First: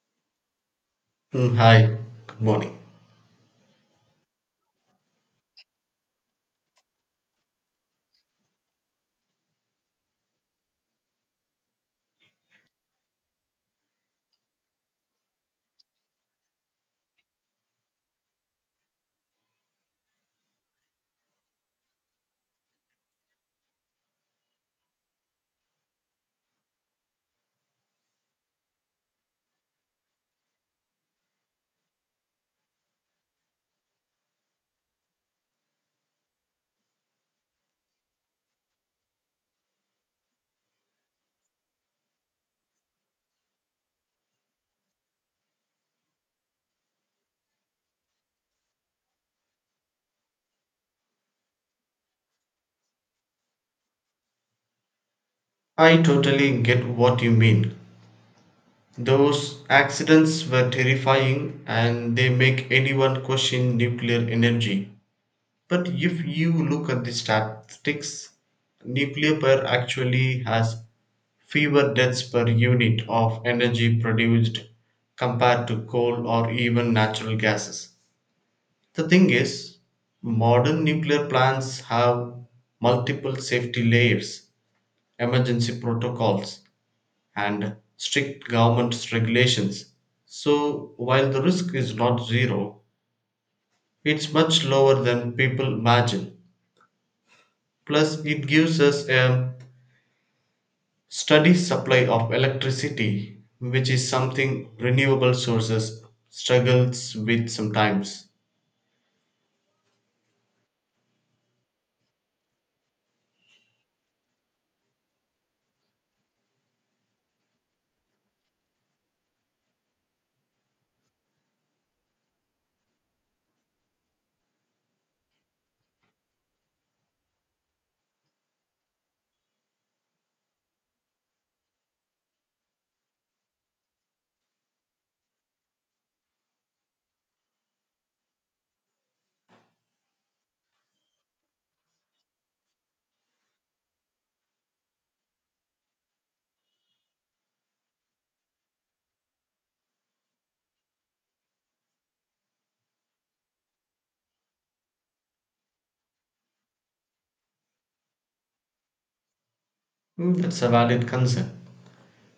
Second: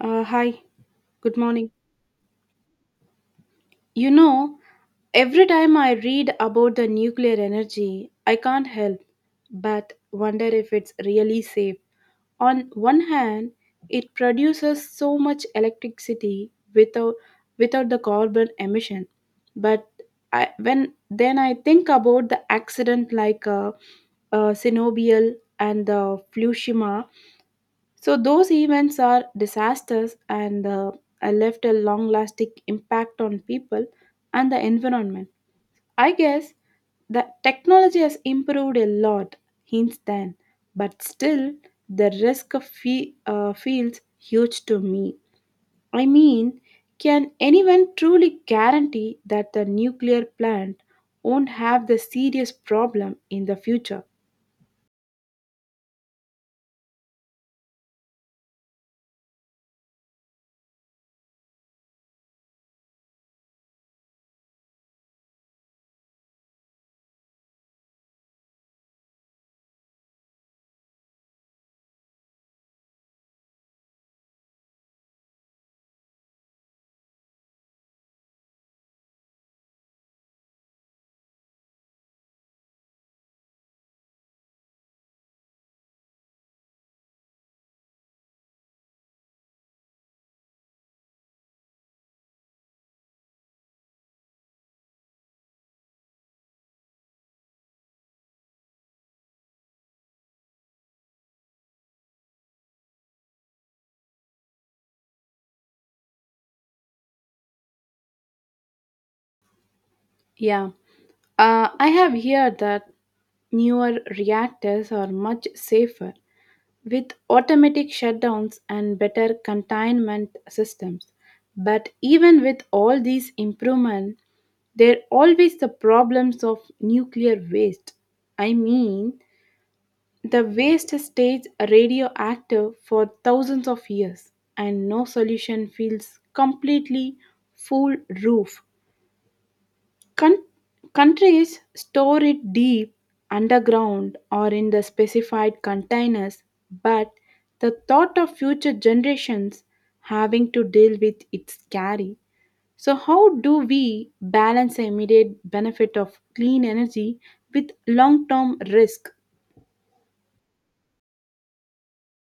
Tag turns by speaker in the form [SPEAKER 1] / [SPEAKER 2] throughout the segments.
[SPEAKER 1] Hi, good morning.
[SPEAKER 2] Hi, good morning.
[SPEAKER 1] You know, every time I read about the nuclear energy, I can't help but wonder if it's really safe. On one hand, it produces so much electricity without the carbon emission, but I, when then I think about the accident like Chernobyl and the Fukushima. So those events are disasters and left a long lasting impact on people and the environment. I guess the technology has improved a lot since then, but still the risk feels huge to me. I mean, can anyone truly guarantee that the nuclear plant won't have the serious problem in the future?
[SPEAKER 2] I totally get what you mean. Those accidents were terrifying and they make anyone question nuclear energy. But if you look at the statistics, nuclear power actually has fewer deaths per unit of energy produced compared to coal or even natural gases. The thing is, modern nuclear plants have multiple safety layers emergency protocols, and strict government regulations. So, while the risk is not zero, it's much lower than people imagine. Plus, it gives us a steady supply of electricity, which is something renewable sources struggles with sometimes.
[SPEAKER 1] Yeah, I have heard that newer reactors are much safer with automatic shutdowns and better containment systems. But even with all these improvements, there are always the problems of nuclear waste. I mean, the waste stays radioactive for thousands of years, and no solution feels completely foolproof. Con- Countries store it deep underground or in the specified containers, but the thought of future generations having to deal with it's scary. So, how do we balance the immediate benefit of clean energy with long term risk?
[SPEAKER 2] That's a valid concern.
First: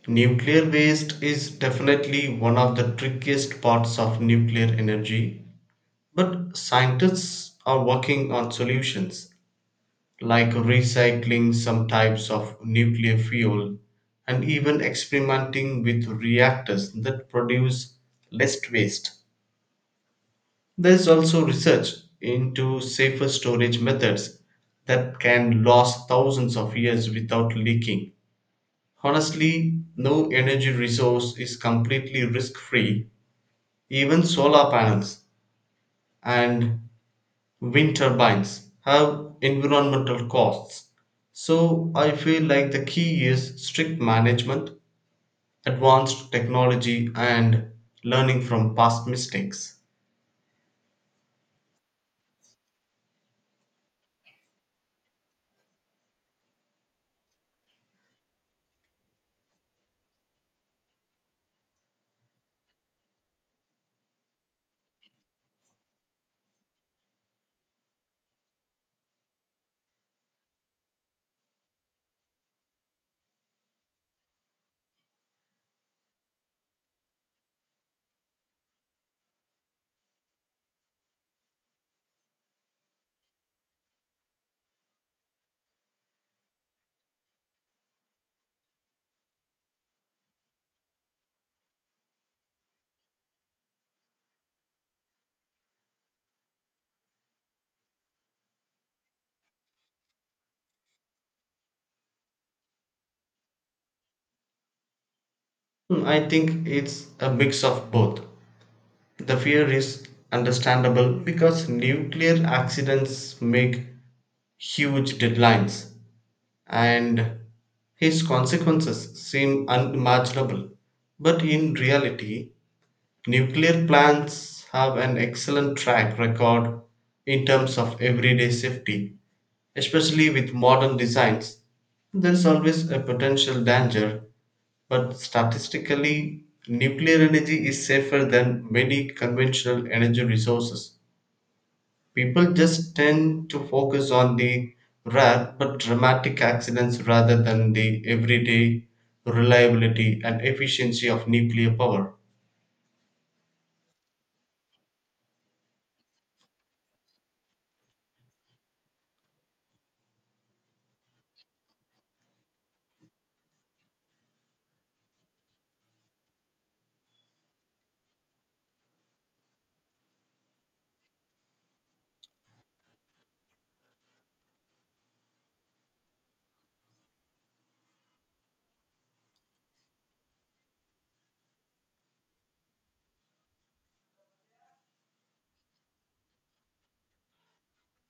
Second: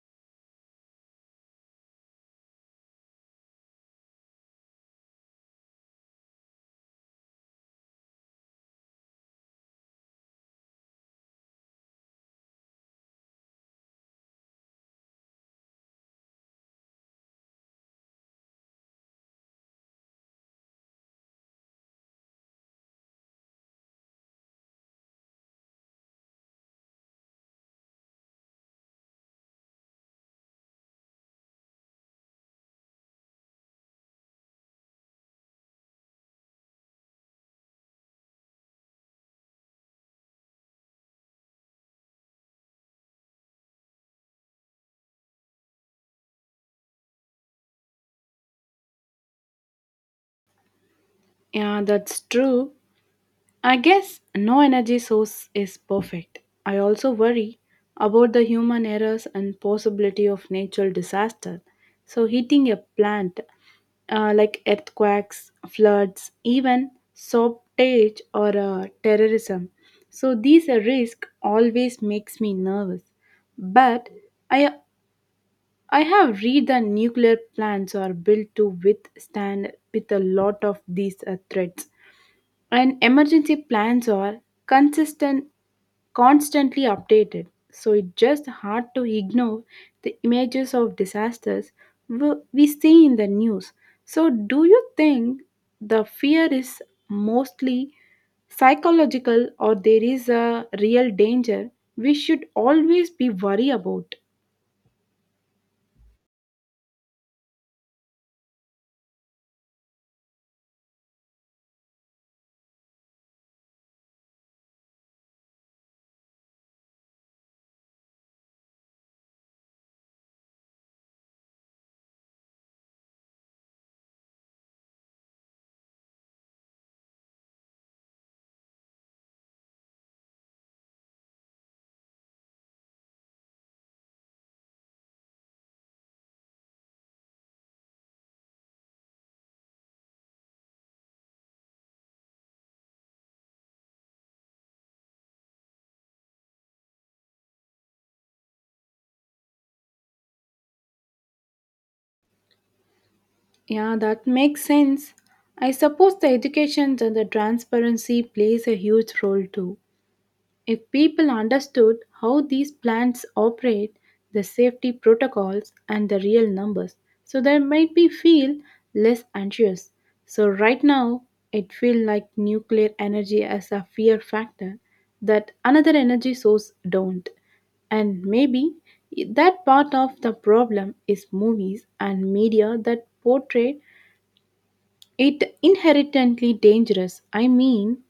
[SPEAKER 2] Nuclear waste is definitely one of the trickiest parts of nuclear energy. But scientists are working on solutions like recycling some types of nuclear fuel and even experimenting with reactors that produce less waste. There's also research into safer storage methods that can last thousands of years without leaking. Honestly, no energy resource is completely risk free, even solar panels. And wind turbines have environmental costs. So I feel like the key is strict management, advanced technology, and learning from past mistakes.
[SPEAKER 1] Yeah, that's true. I guess no energy source is perfect. I also worry about the human errors and possibility of natural disaster. So hitting a plant like earthquakes, floods, even shortage or terrorism. So these are risk always makes me nervous. But I I have read that nuclear plants are built to withstand with a lot of these threats and emergency plans are consistent constantly updated, so it's just hard to ignore the images of disasters we see in the news. So do you think the fear is mostly psychological, or there is a real danger we should always be worried about?
[SPEAKER 2] I think it's a mix of both. The fear is understandable because nuclear accidents make huge deadlines and his consequences seem unimaginable. But in reality, nuclear plants have an excellent track record in terms of everyday safety, especially with modern designs. There is always a potential danger, but statistically, nuclear energy is safer than many conventional energy resources. People just tend to focus on the rare but dramatic accidents rather than the everyday reliability and efficiency of nuclear power.
[SPEAKER 1] Yeah, that makes sense. I suppose the education and the transparency plays a huge role too. If people understood how these plants operate, the safety protocols, and the real numbers, so they might be feel less anxious. So right now, it feels like nuclear energy as a fear factor that another energy source don't. And maybe that part of the problem is movies and media that portray it inherently dangerous. I mean,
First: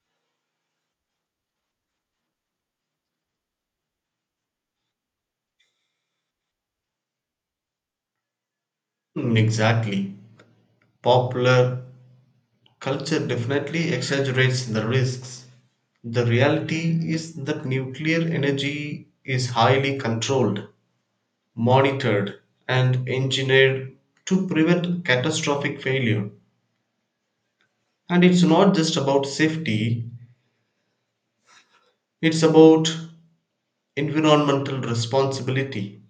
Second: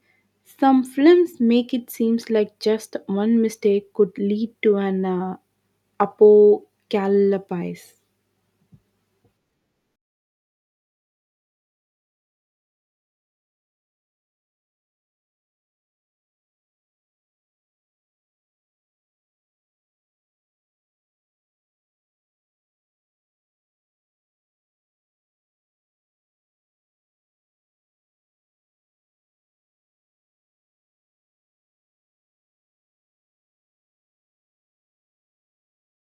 [SPEAKER 1] some films make it seems like just one mistake could lead to an apocalypse.
[SPEAKER 2] Exactly. Popular culture definitely exaggerates the risks. The reality is that nuclear energy is highly controlled, monitored, and engineered to prevent catastrophic failure. And it's not just about safety, it's about environmental responsibility.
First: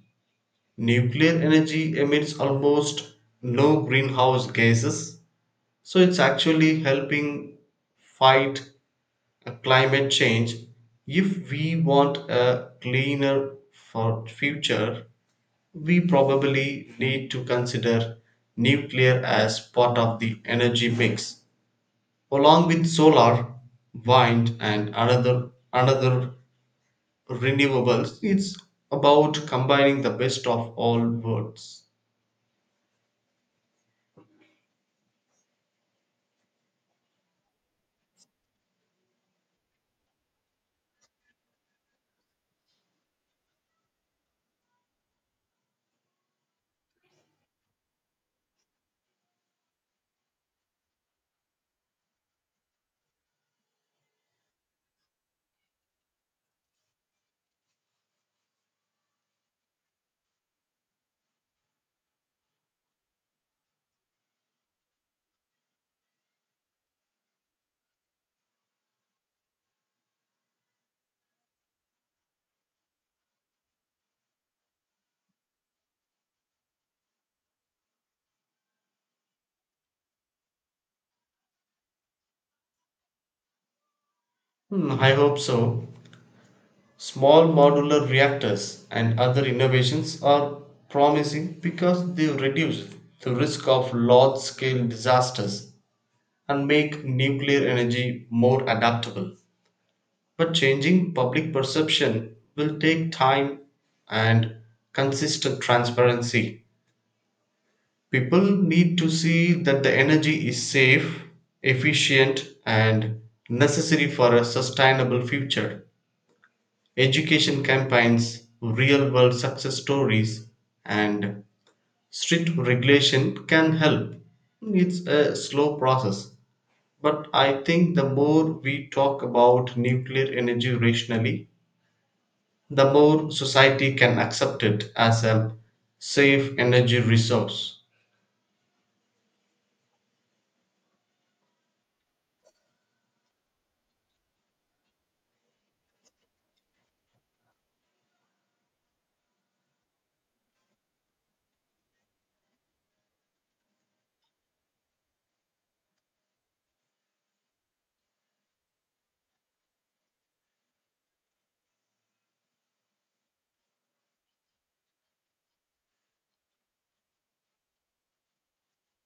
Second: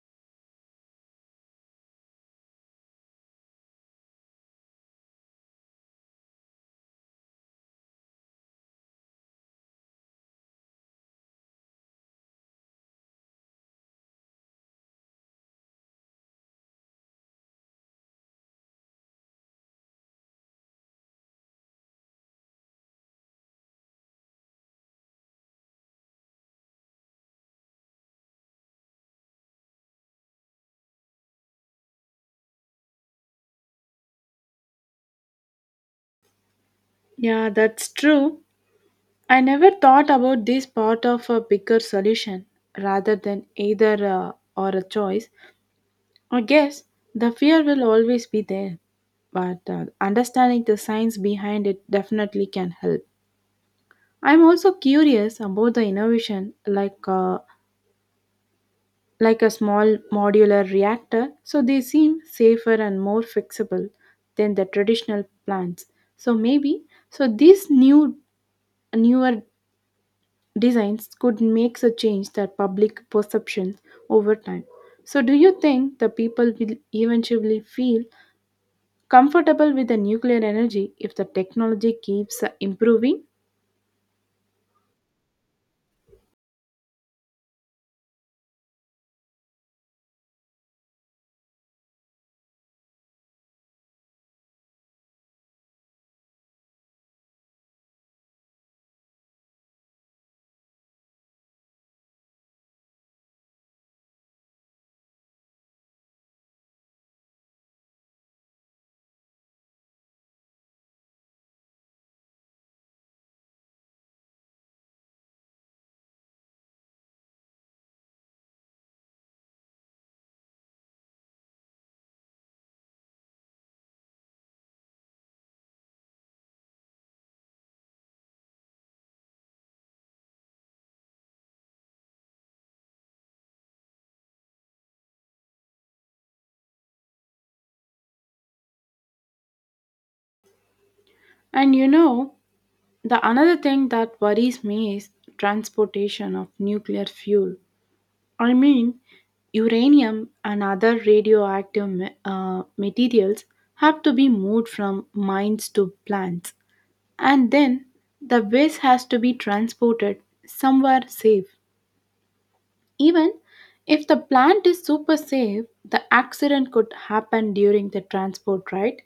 [SPEAKER 2] Nuclear energy emits almost no greenhouse gases, so it's actually helping fight climate change. If we want a cleaner for future, we probably need to consider nuclear as part of the energy mix along with solar, wind, and another renewables. It's about combining the best of all worlds.
[SPEAKER 1] Yeah, that's true. I never thought about this part of a bigger solution rather than either or a choice. I guess the fear will always be there, but understanding the science behind it definitely can help. I'm also curious about the innovation like a small modular reactor, so they seem safer and more fixable than the traditional plants. So maybe so these new newer designs could make a change that public perceptions over time. So do you think the people will eventually feel comfortable with the nuclear energy if the technology keeps improving?
[SPEAKER 2] I hope so. Small modular reactors and other innovations are promising because they reduce the risk of large scale disasters and make nuclear energy more adaptable. But changing public perception will take time and consistent transparency. People need to see that the energy is safe, efficient, and necessary for a sustainable future. Education campaigns, real world success stories, and strict regulation can help. It's a slow process, but I think the more we talk about nuclear energy rationally, the more society can accept it as a safe energy resource.
[SPEAKER 1] And you know, the another thing that worries me is transportation of nuclear fuel. I mean, uranium and other materials have to be moved from mines to plants, and then the waste has to be transported somewhere safe. Even if the plant is super safe, the accident could happen during the transport, right?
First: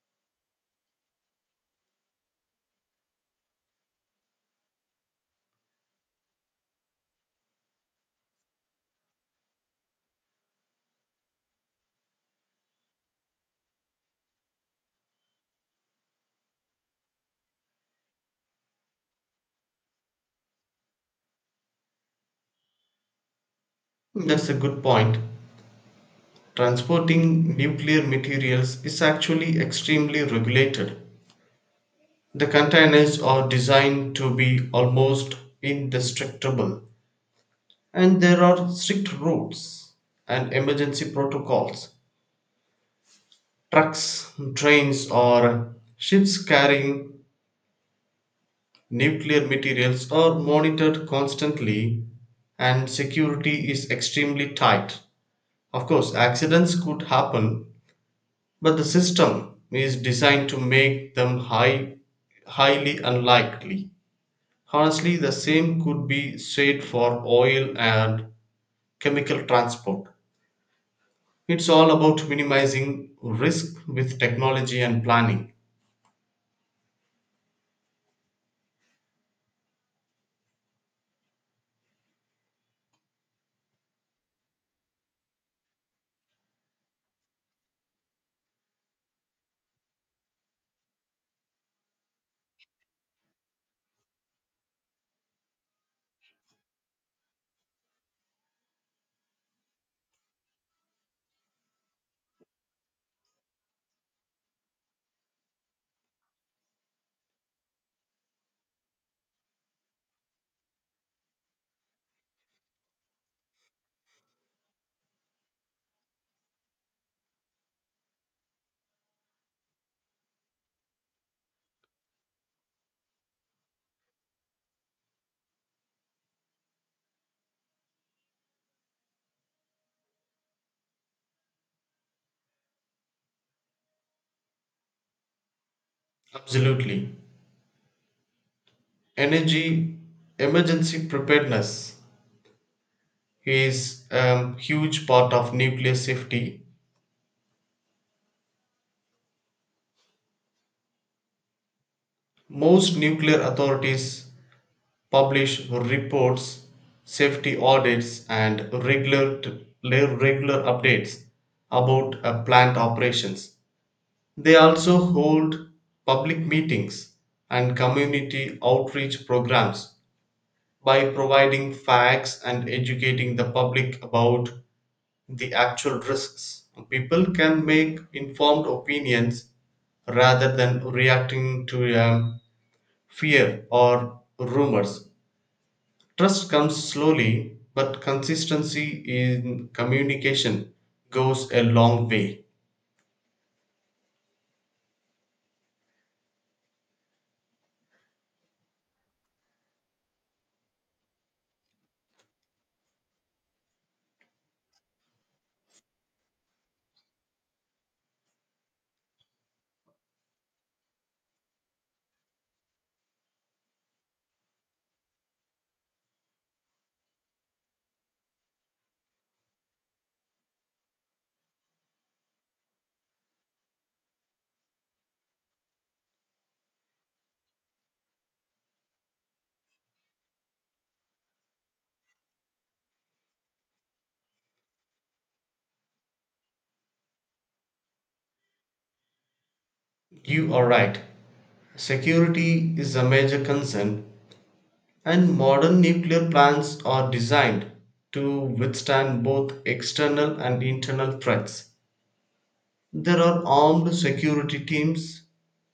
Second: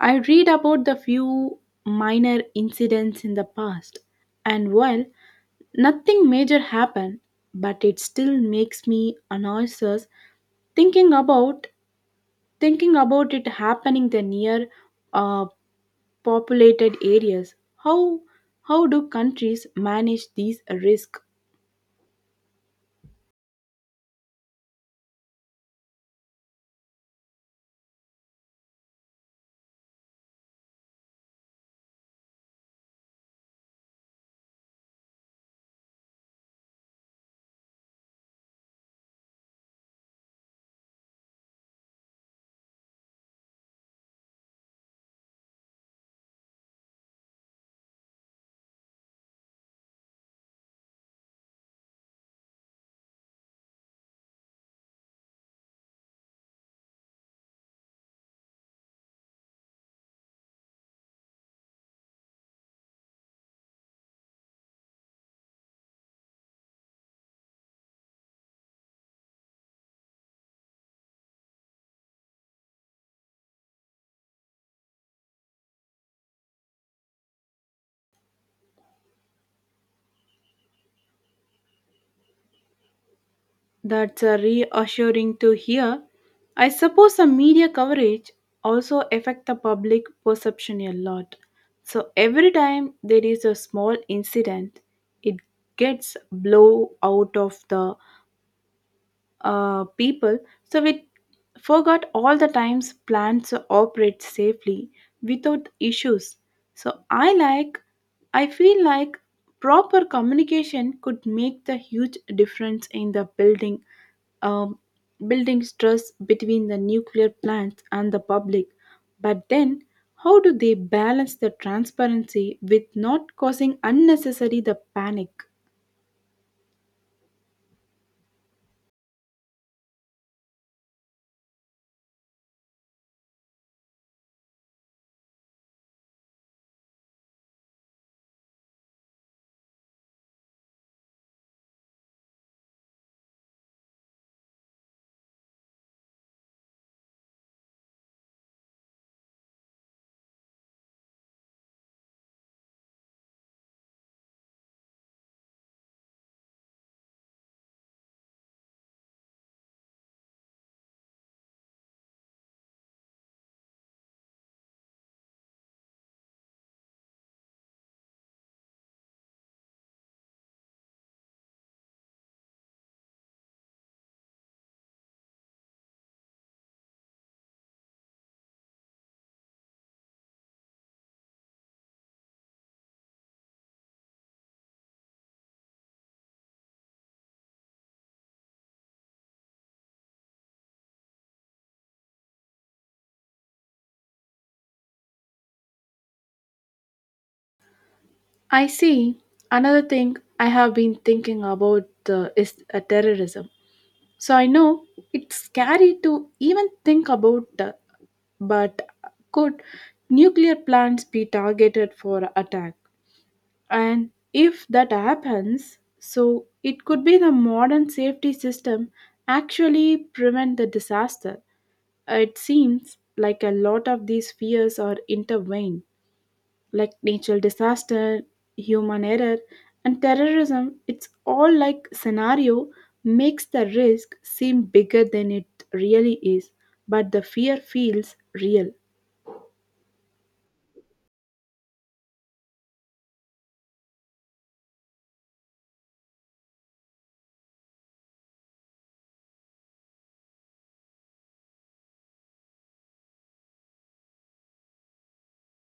[SPEAKER 1] I read about the few minor incidents in the past, and while nothing major happened, but it still makes me anxious thinking about thinking about it happening the near uh, populated areas. How do countries manage these risks?
[SPEAKER 2] That's a good point. Transporting nuclear materials is actually extremely regulated. The containers are designed to be almost indestructible, and there are strict rules and emergency protocols. Trucks, trains, or ships carrying nuclear materials are monitored constantly, and security is extremely tight. Of course, accidents could happen, but the system is designed to make them highly unlikely. Honestly, the same could be said for oil and chemical transport. It's all about minimizing risk with technology and planning.
[SPEAKER 1] That's reassuring to hear. I suppose some media coverage also affect the public perception a lot. So every time there is a small incident, it gets blow out of the people, so it forgot all the times plants operate safely without issues. So I feel like proper communication could make the huge difference in the building um, building stress between the nuclear plants and the public. But then how do they balance the transparency with not causing unnecessary the panic?
[SPEAKER 2] Absolutely. Energy emergency preparedness is a huge part of nuclear safety. Most nuclear authorities publish reports, safety audits, and regular updates about plant operations. They also hold public meetings and community outreach programs by providing facts and educating the public about the actual risks. People can make informed opinions rather than reacting to fear or rumors. Trust comes slowly, but consistency in communication goes a long way.
[SPEAKER 1] I see. Another thing I have been thinking about is terrorism. So I know it's scary to even think about, but could nuclear plants be targeted for attack? And if that happens, so it could be the modern safety system actually prevent the disaster. It seems like a lot of these fears are intertwined like natural disaster, human error, and terrorism, it's all like scenario makes the risk seem bigger than it really is, but the fear feels real.
[SPEAKER 2] You are right. Security is a major concern. And modern nuclear plants are designed to withstand both external and internal threats. There are armed security teams,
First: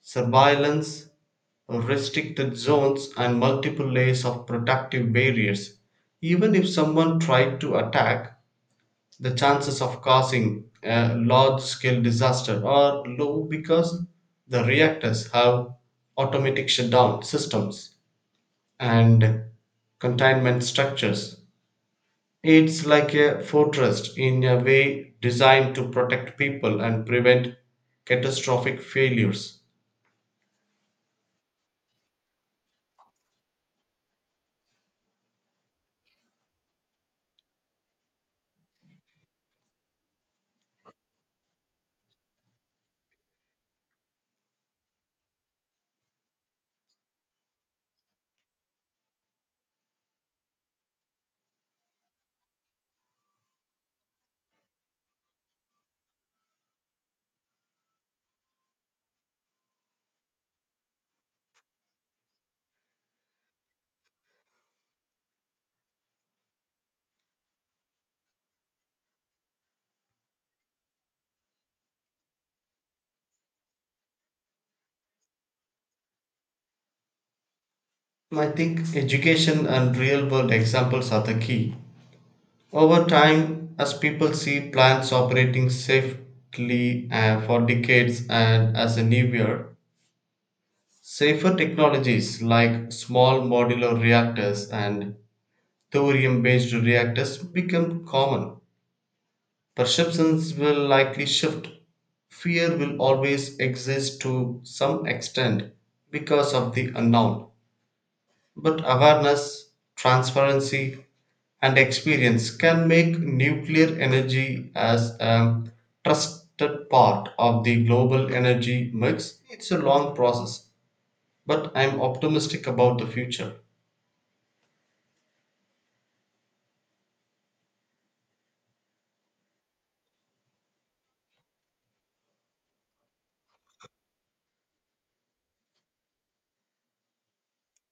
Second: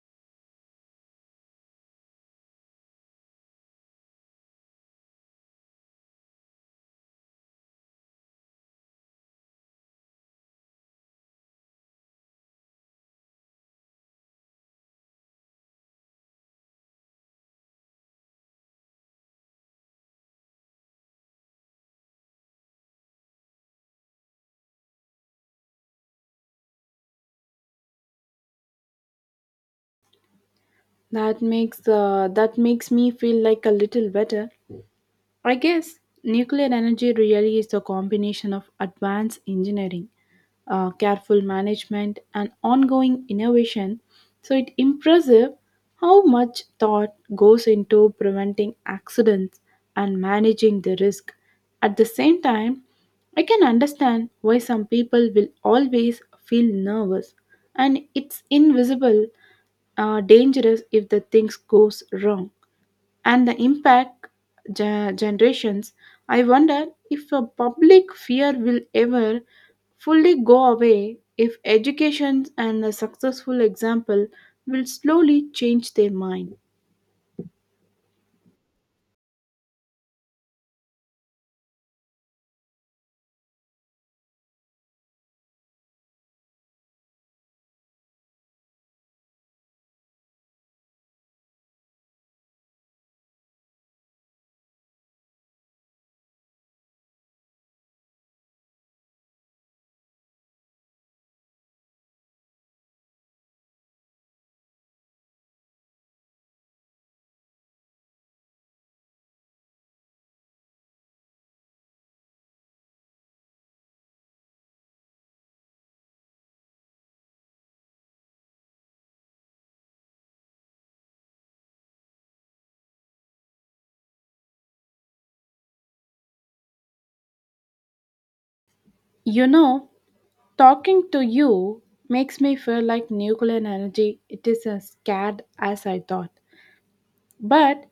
[SPEAKER 2] surveillance, restricted zones, and multiple layers of protective barriers. Even if someone tried to attack, the chances of causing a large scale disaster are low because the reactors have automatic shutdown systems and containment structures. It's like a fortress in a way designed to protect people and prevent catastrophic failures.
[SPEAKER 1] That makes me feel like a little better. I guess nuclear energy really is a combination of advanced engineering, careful management, and ongoing innovation. So it's impressive how much thought goes into preventing accidents and managing the risk. At the same time, I can understand why some people will always feel nervous, and it's invisible, dangerous if the things goes wrong and the impact generations. I wonder if a public fear will ever fully go away, if education and a successful example will slowly change their mind.
[SPEAKER 2] I think education and real world examples are the key. Over time, as people see plants operating safely for decades and as a new year, safer technologies like small modular reactors and thorium based reactors become common. Perceptions will likely shift. Fear will always exist to some extent because of the unknown. But awareness, transparency, and experience can make nuclear energy as a trusted part of the global energy mix. It's a long process, but I'm optimistic about the future.
[SPEAKER 1] You know, talking to you makes me feel like nuclear energy it is as scared as I thought. But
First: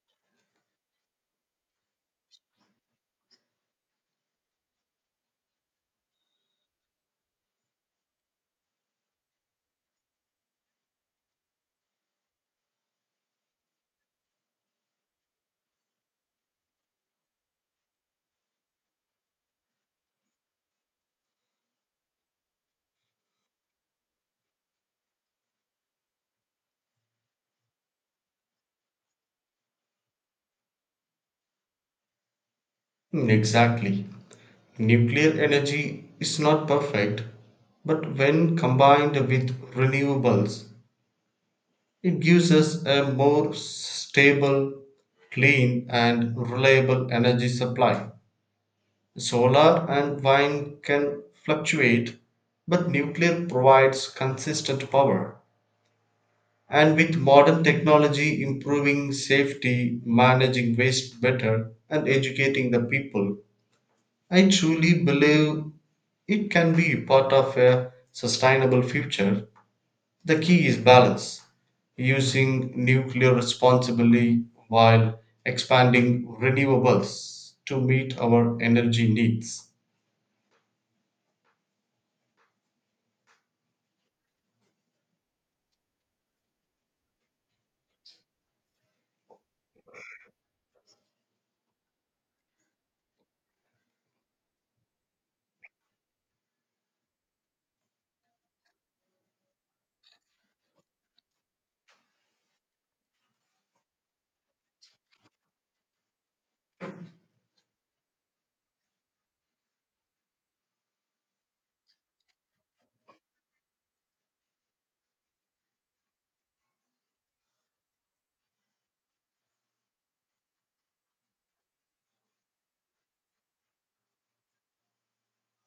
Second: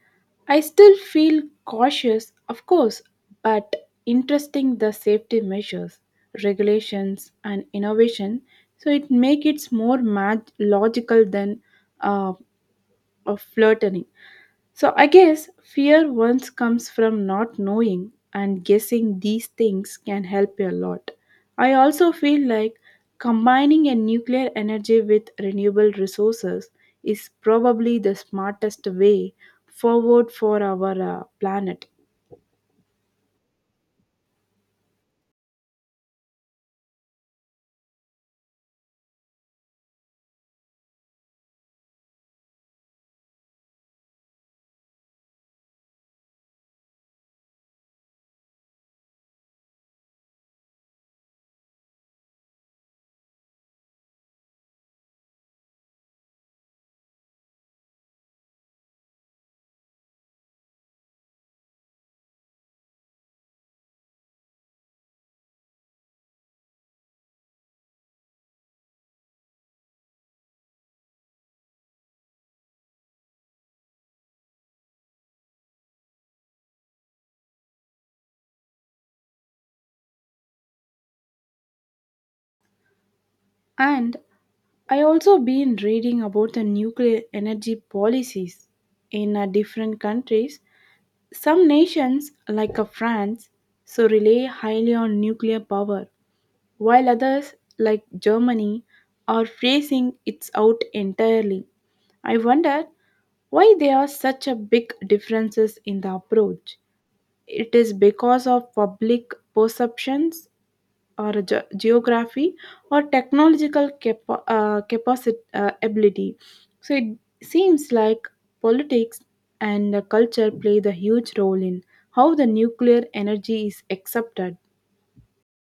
[SPEAKER 1] I still feel cautious, of course, but interesting the safety measures, regulations, and innovation. So it makes it more logical than uh, of flirting. So I guess fear once comes from not knowing, and guessing these things can help you a lot. I also feel like combining a nuclear energy with renewable resources is probably the smartest way forward for our planet.
[SPEAKER 2] Exactly. Nuclear energy is not perfect, but when combined with renewables, it gives us a more stable, clean, and reliable energy supply. Solar and wind can fluctuate, but nuclear provides consistent power. And with modern technology improving safety, managing waste better, and educating the people, I truly believe it can be part of a sustainable future. The key is balance, using nuclear responsibly while expanding renewables to meet our energy needs.
[SPEAKER 1] And I also been reading about the nuclear energy policies in different countries. Some nations like France so rely highly on nuclear power, while others, like Germany, are phasing it out entirely. I wonder why there are such a big differences in the approach. It is because of public perceptions or geography or capacity ability. So it seems like politics and the culture play the huge role in how the nuclear energy is accepted.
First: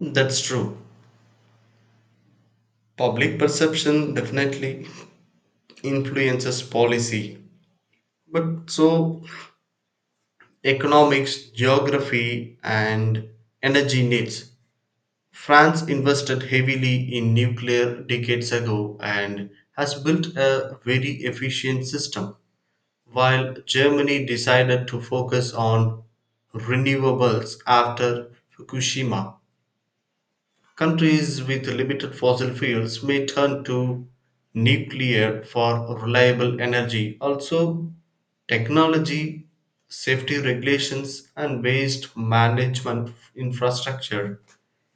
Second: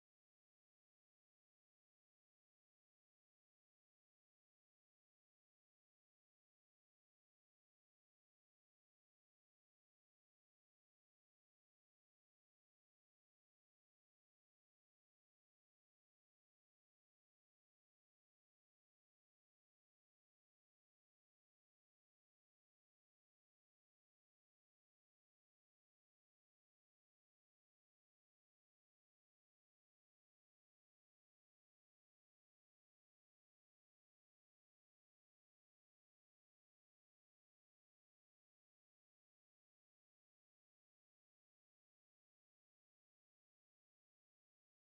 [SPEAKER 2] That's true. Public perception definitely influences policy, but so economics, geography, and energy needs. France invested heavily in nuclear decades ago and has built a very efficient system, while Germany decided to focus on renewables after Fukushima. Countries with limited fossil fuels may turn to nuclear for reliable energy. Also, technology, safety regulations, and waste management infrastructure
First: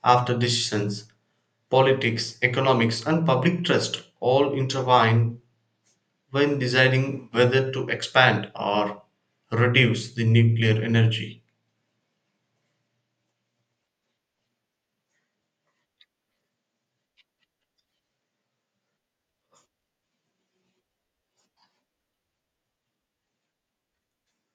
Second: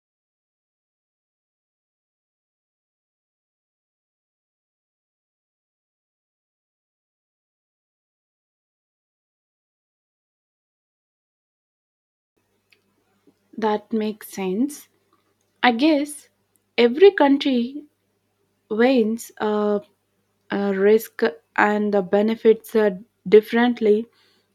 [SPEAKER 2] after decisions, politics, economics, and public trust all intertwine when deciding whether to expand or reduce the nuclear energy.
[SPEAKER 1] That makes sense. I guess every country weighs risk and the benefits differently.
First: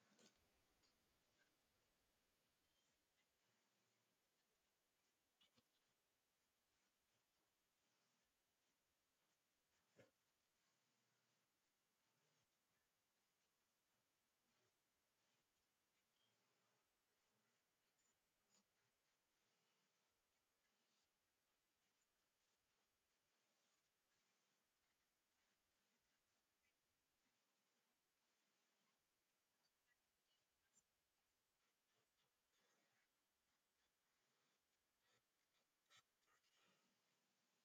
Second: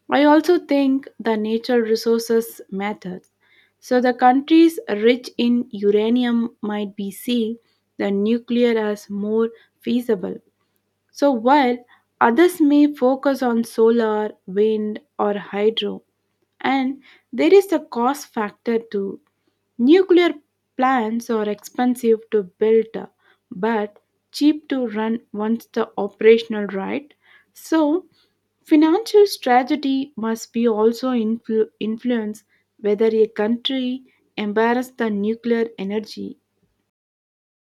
[SPEAKER 1] I also think the natural resources matters. So the countries rich in uranium might be see the nuclear as more feasible, so while others may focus on solar, wind, or hydro, and there is a cost factor too. Nuclear plants are expensive to build but cheap to run once the operational right. So financial strategy must be also influence whether a country embraces the nuclear energy.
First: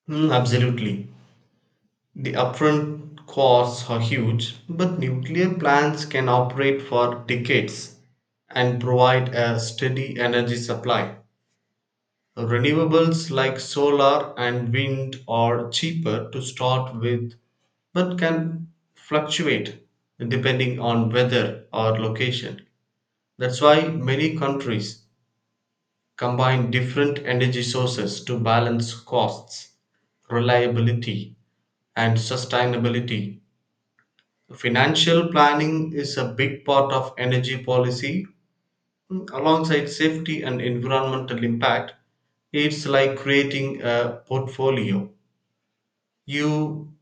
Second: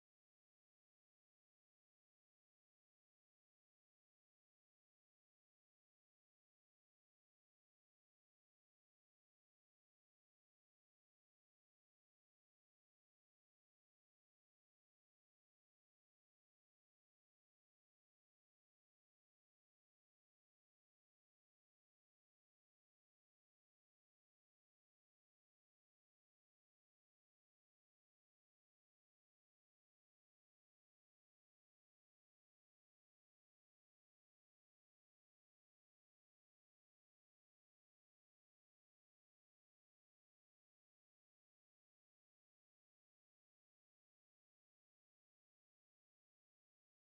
[SPEAKER 2] Absolutely. The upfront costs are huge, but nuclear plants can operate for decades and provide a steady energy supply. Renewables like solar and wind are cheaper to start with, but can fluctuate depending on weather or location. That's why many countries combine different energy sources to balance costs, reliability, and sustainability. Financial planning is a big part of energy policy, alongside safety and environmental impact. It's like creating a portfolio. You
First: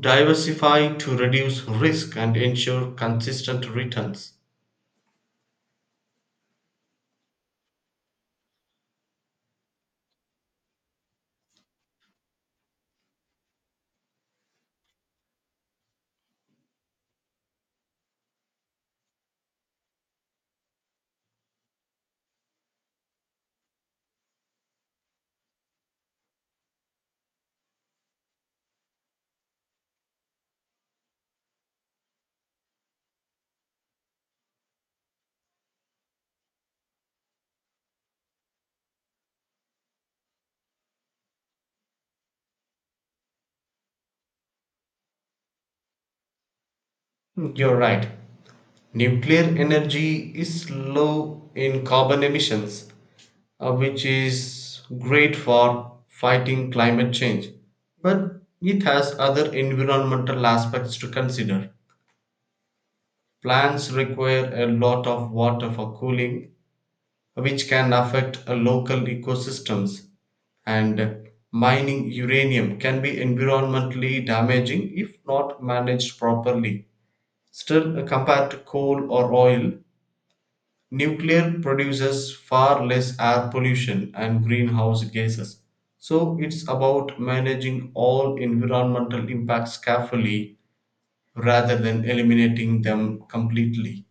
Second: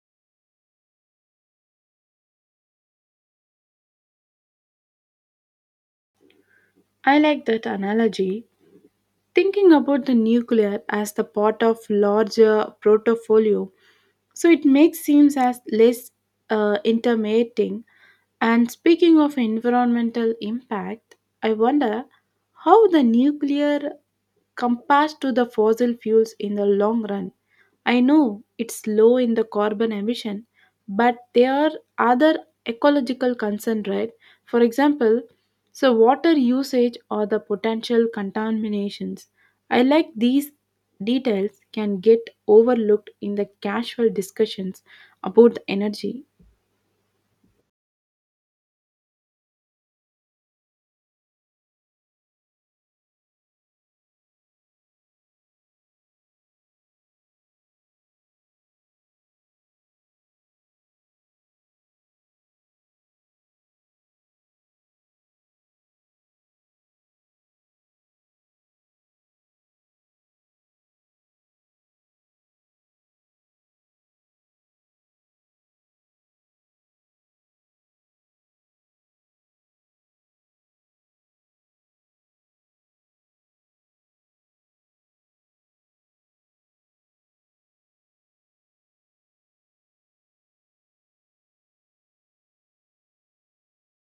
[SPEAKER 2] diversify to reduce risk and ensure consistent returns.
[SPEAKER 1] I like that analogy. Thinking about the nuclear as the part of larger portfolio, so it makes seems as less intimidating. And speaking of environmental impact, I wonder how the nuclear compares to the fossil fuels in the long run. I know it's low in the carbon emission, but there are other ecological concerns, right? For example, so water usage or the potential contaminations. I like these details can get overlooked in the casual discussions about the energy.
[SPEAKER 2] You're right. Nuclear energy is low in carbon emissions, which is great for fighting climate change. But it has other environmental aspects to consider. Plants require a lot of water for cooling, which can affect local ecosystems. And mining uranium can be environmentally damaging if not managed properly. Still, compared to coal or oil, nuclear produces far less air pollution and greenhouse gases. So it's about managing all environmental impacts carefully rather than eliminating them completely.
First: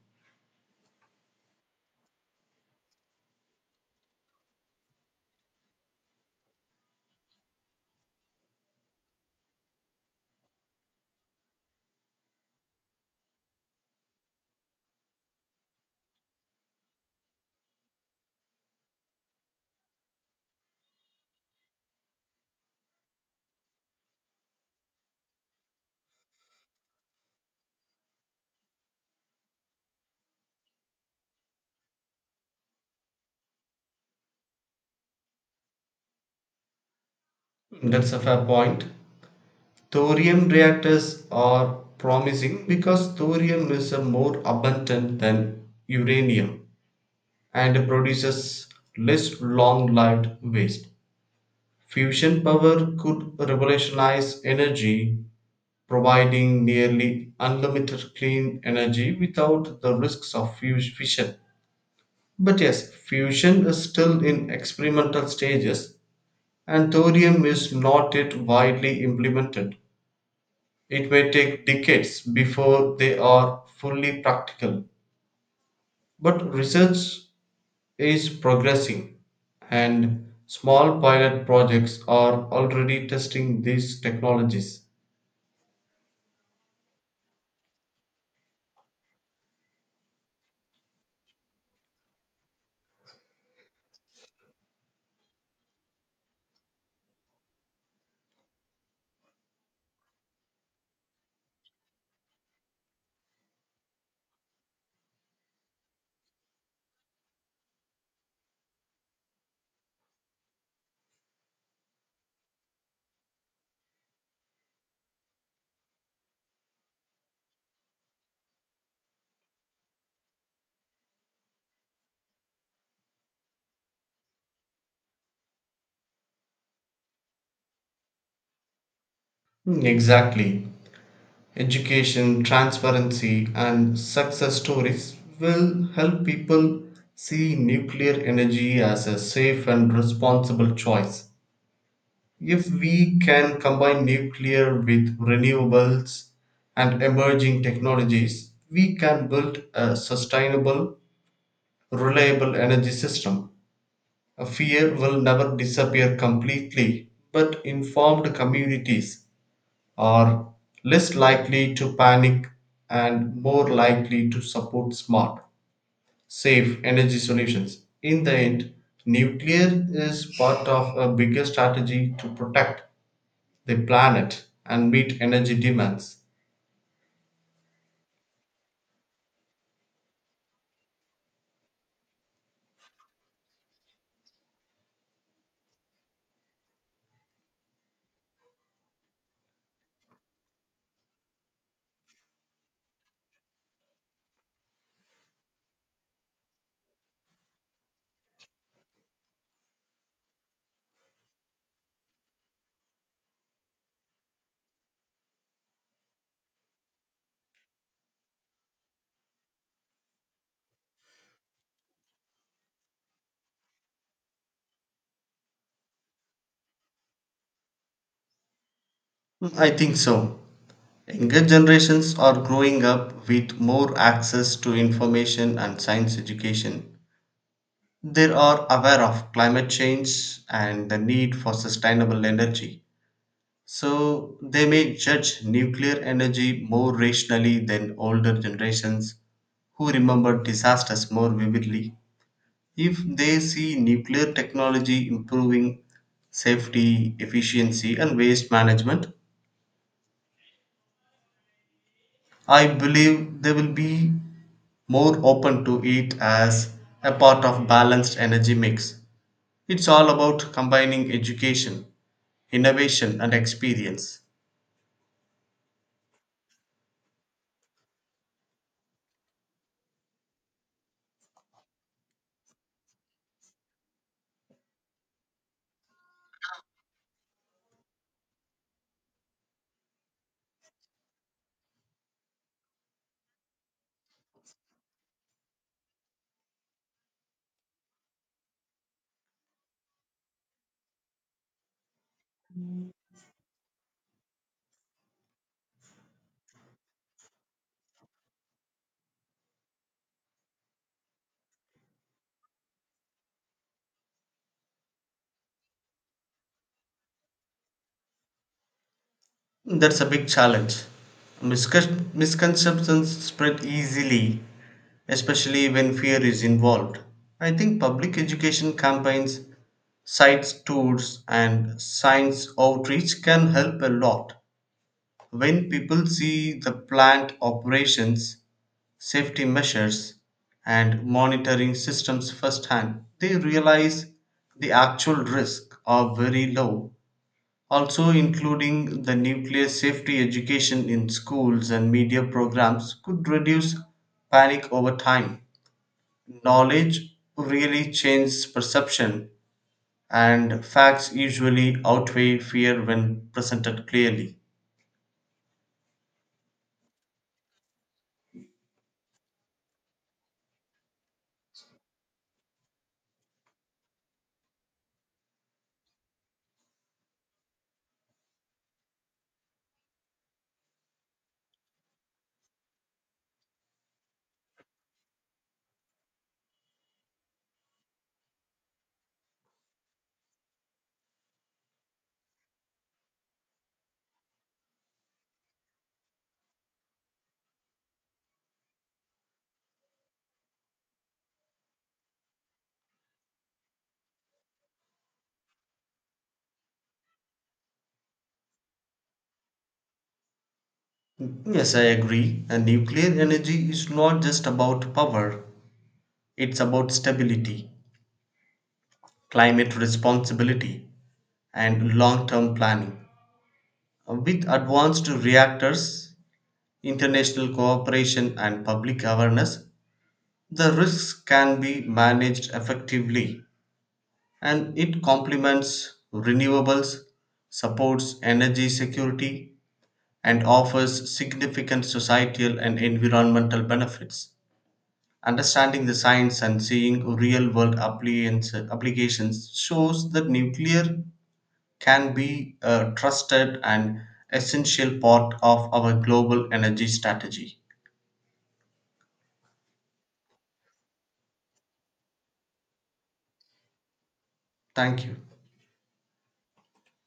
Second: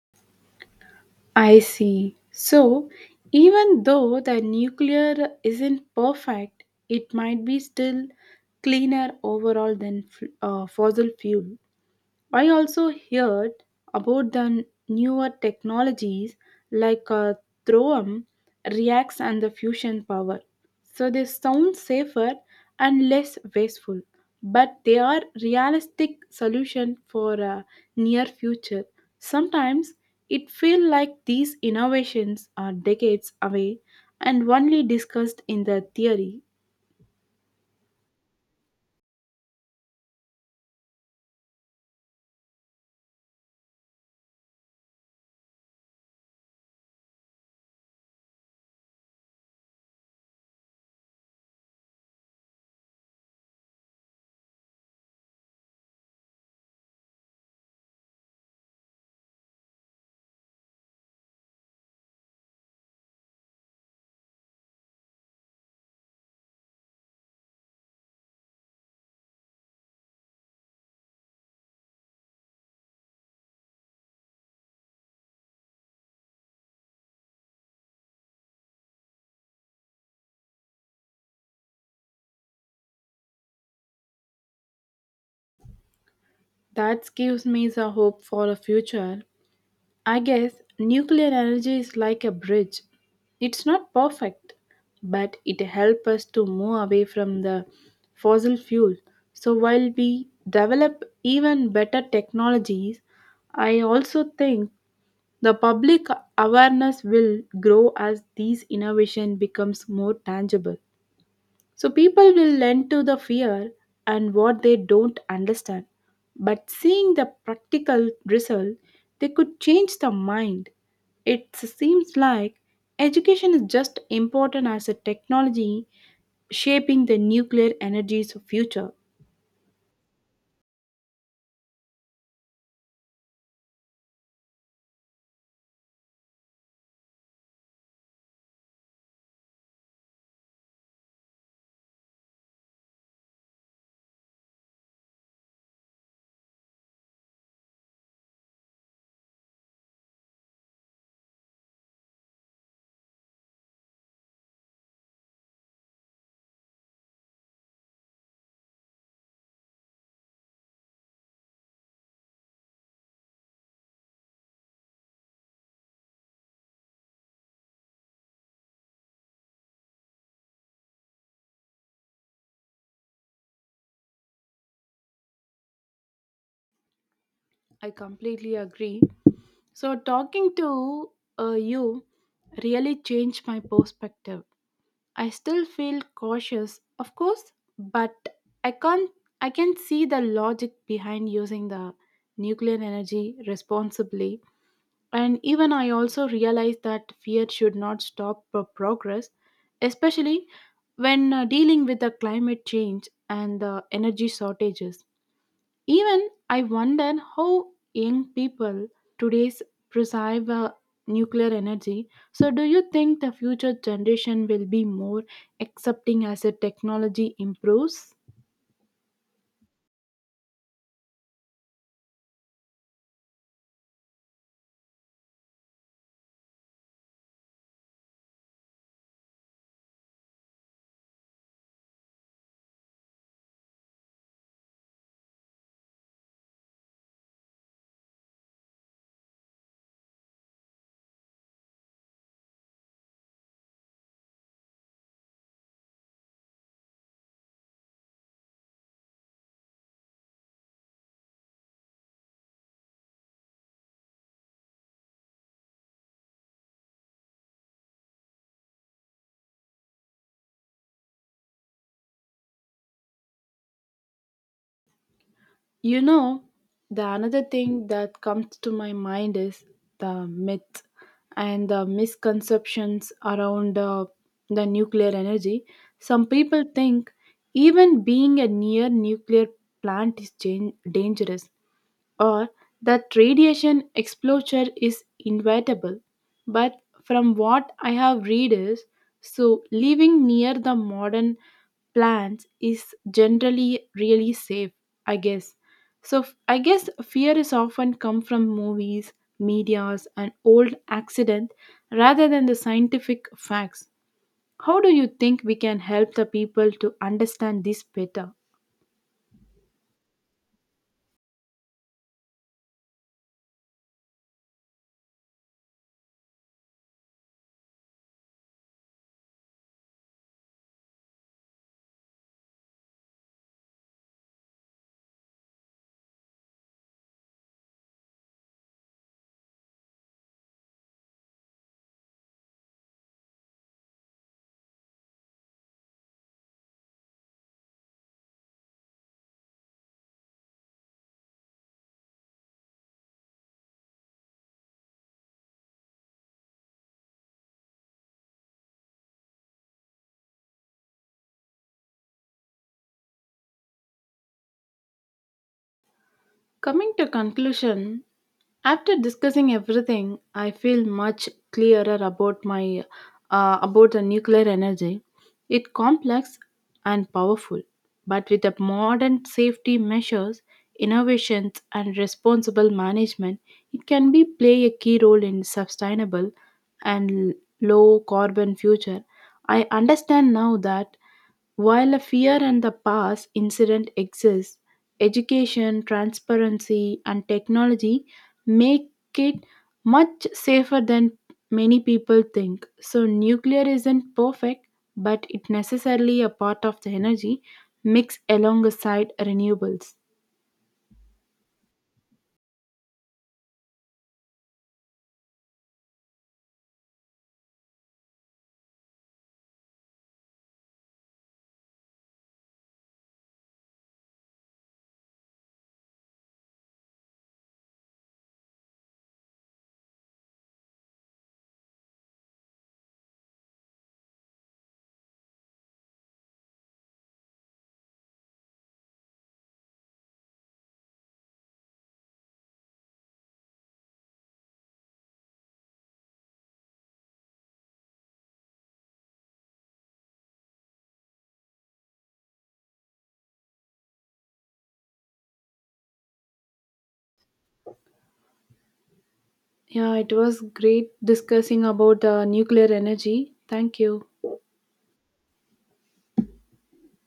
[SPEAKER 1] I see. So, even though the nuclear isn't perfect, it might be still cleaner overall than fossil fuel. I also heard about the newer technologies like Throam, Reacts, and the fusion power. So they sound safer and less wasteful, but they are realistic solution for near future. Sometimes it feels like these innovations are decades away and only discussed in the theory.
[SPEAKER 2] That's a fair point. Thorium reactors are promising because thorium is a more abundant than uranium and produces less long lived waste. Fusion power could revolutionize energy providing nearly unlimited clean energy without the risks of fission. But yes, fusion is still in experimental stages and thorium is not yet widely implemented. It may take decades before they are fully practical. But research is progressing and small pilot projects are already testing these technologies.
[SPEAKER 1] That gives me the hope for a future. I guess nuclear energy is like a bridge. It's not perfect, but it helps us to move away from the fossil fuel. So while we develop even better technologies, I also think the public awareness will grow as these innovation becomes more tangible. So people will lend to the fear and what they don't understand. But seeing the practical result, they could change the mind. It seems like education is just important as a technology shaping the nuclear energy's future.
[SPEAKER 2] Exactly. Education, transparency, and success stories will help people see nuclear energy as a safe and responsible choice. If we can combine nuclear with renewables and emerging technologies, we can build a sustainable, reliable energy system. A fear will never disappear completely, but informed communities are less likely to panic and more likely to support smart, safe energy solutions. In the end, nuclear is part of a bigger strategy to protect the planet and meet energy demands.
[SPEAKER 1] I completely agree. So talking to you really changed my perspective. I still feel cautious, of course, but I can't I can see the logic behind using the nuclear energy responsibly. And even I also realize that fear should not stop progress, especially when dealing with the climate change and the energy shortages. Even I wonder how young people today's perceive nuclear energy. So, do you think the future generation will be more accepting as the technology improves?
[SPEAKER 2] I think so. Younger generations are growing up with more access to information and science education. They are aware of climate change and the need for sustainable energy. So they may judge nuclear energy more rationally than older generations who remember disasters more vividly. If they see nuclear technology improving safety, efficiency, and waste management, I believe they will be more open to it as a part of balanced energy mix. It's all about combining education, innovation, and experience.
[SPEAKER 1] You know, the another thing that comes to my mind is the myth and the misconceptions around the nuclear energy. Some people think even being a near nuclear plant is dangerous, or that radiation exposure is inevitable. But from what I have read is so living near the modern plants is generally really safe. I guess so fear is often come from movies, medias, and old accident rather than the scientific facts. How do you think we can help the people to understand this better?
[SPEAKER 2] That's a big challenge. Misconceptions spread easily, especially when fear is involved. I think public education campaigns, sites tours, and science outreach can help a lot. When people see the plant operations, safety measures, and monitoring systems firsthand, they realize the actual risks are very low. Also, including the nuclear safety education in schools and media programs could reduce panic over time. Knowledge really changes perception, and facts usually outweigh fear when presented clearly.
[SPEAKER 1] Coming to conclusion, after discussing everything, I feel much clearer about my about the nuclear energy. It complex and powerful, but with the modern safety measures, innovations, and responsible management, it can be play a key role in sustainable and low carbon future. I understand now that while a fear and the past incident exists, education, transparency, and technology make it much safer than many people think. So, nuclear isn't perfect, but it necessarily a part of the energy mix alongside renewables.
[SPEAKER 2] Yes, I agree. And nuclear energy is not just about power, it's about stability, climate responsibility, and long term planning. With advanced reactors, international cooperation and public awareness, the risks can be managed effectively and it complements renewables, supports energy security, and offers significant societal and environmental benefits. Understanding the science and seeing real world applications shows that nuclear can be a trusted and essential part of our global energy strategy.
[SPEAKER 1] Yeah, it was great discussing about the nuclear energy. Thank you.
[SPEAKER 2] Thank you.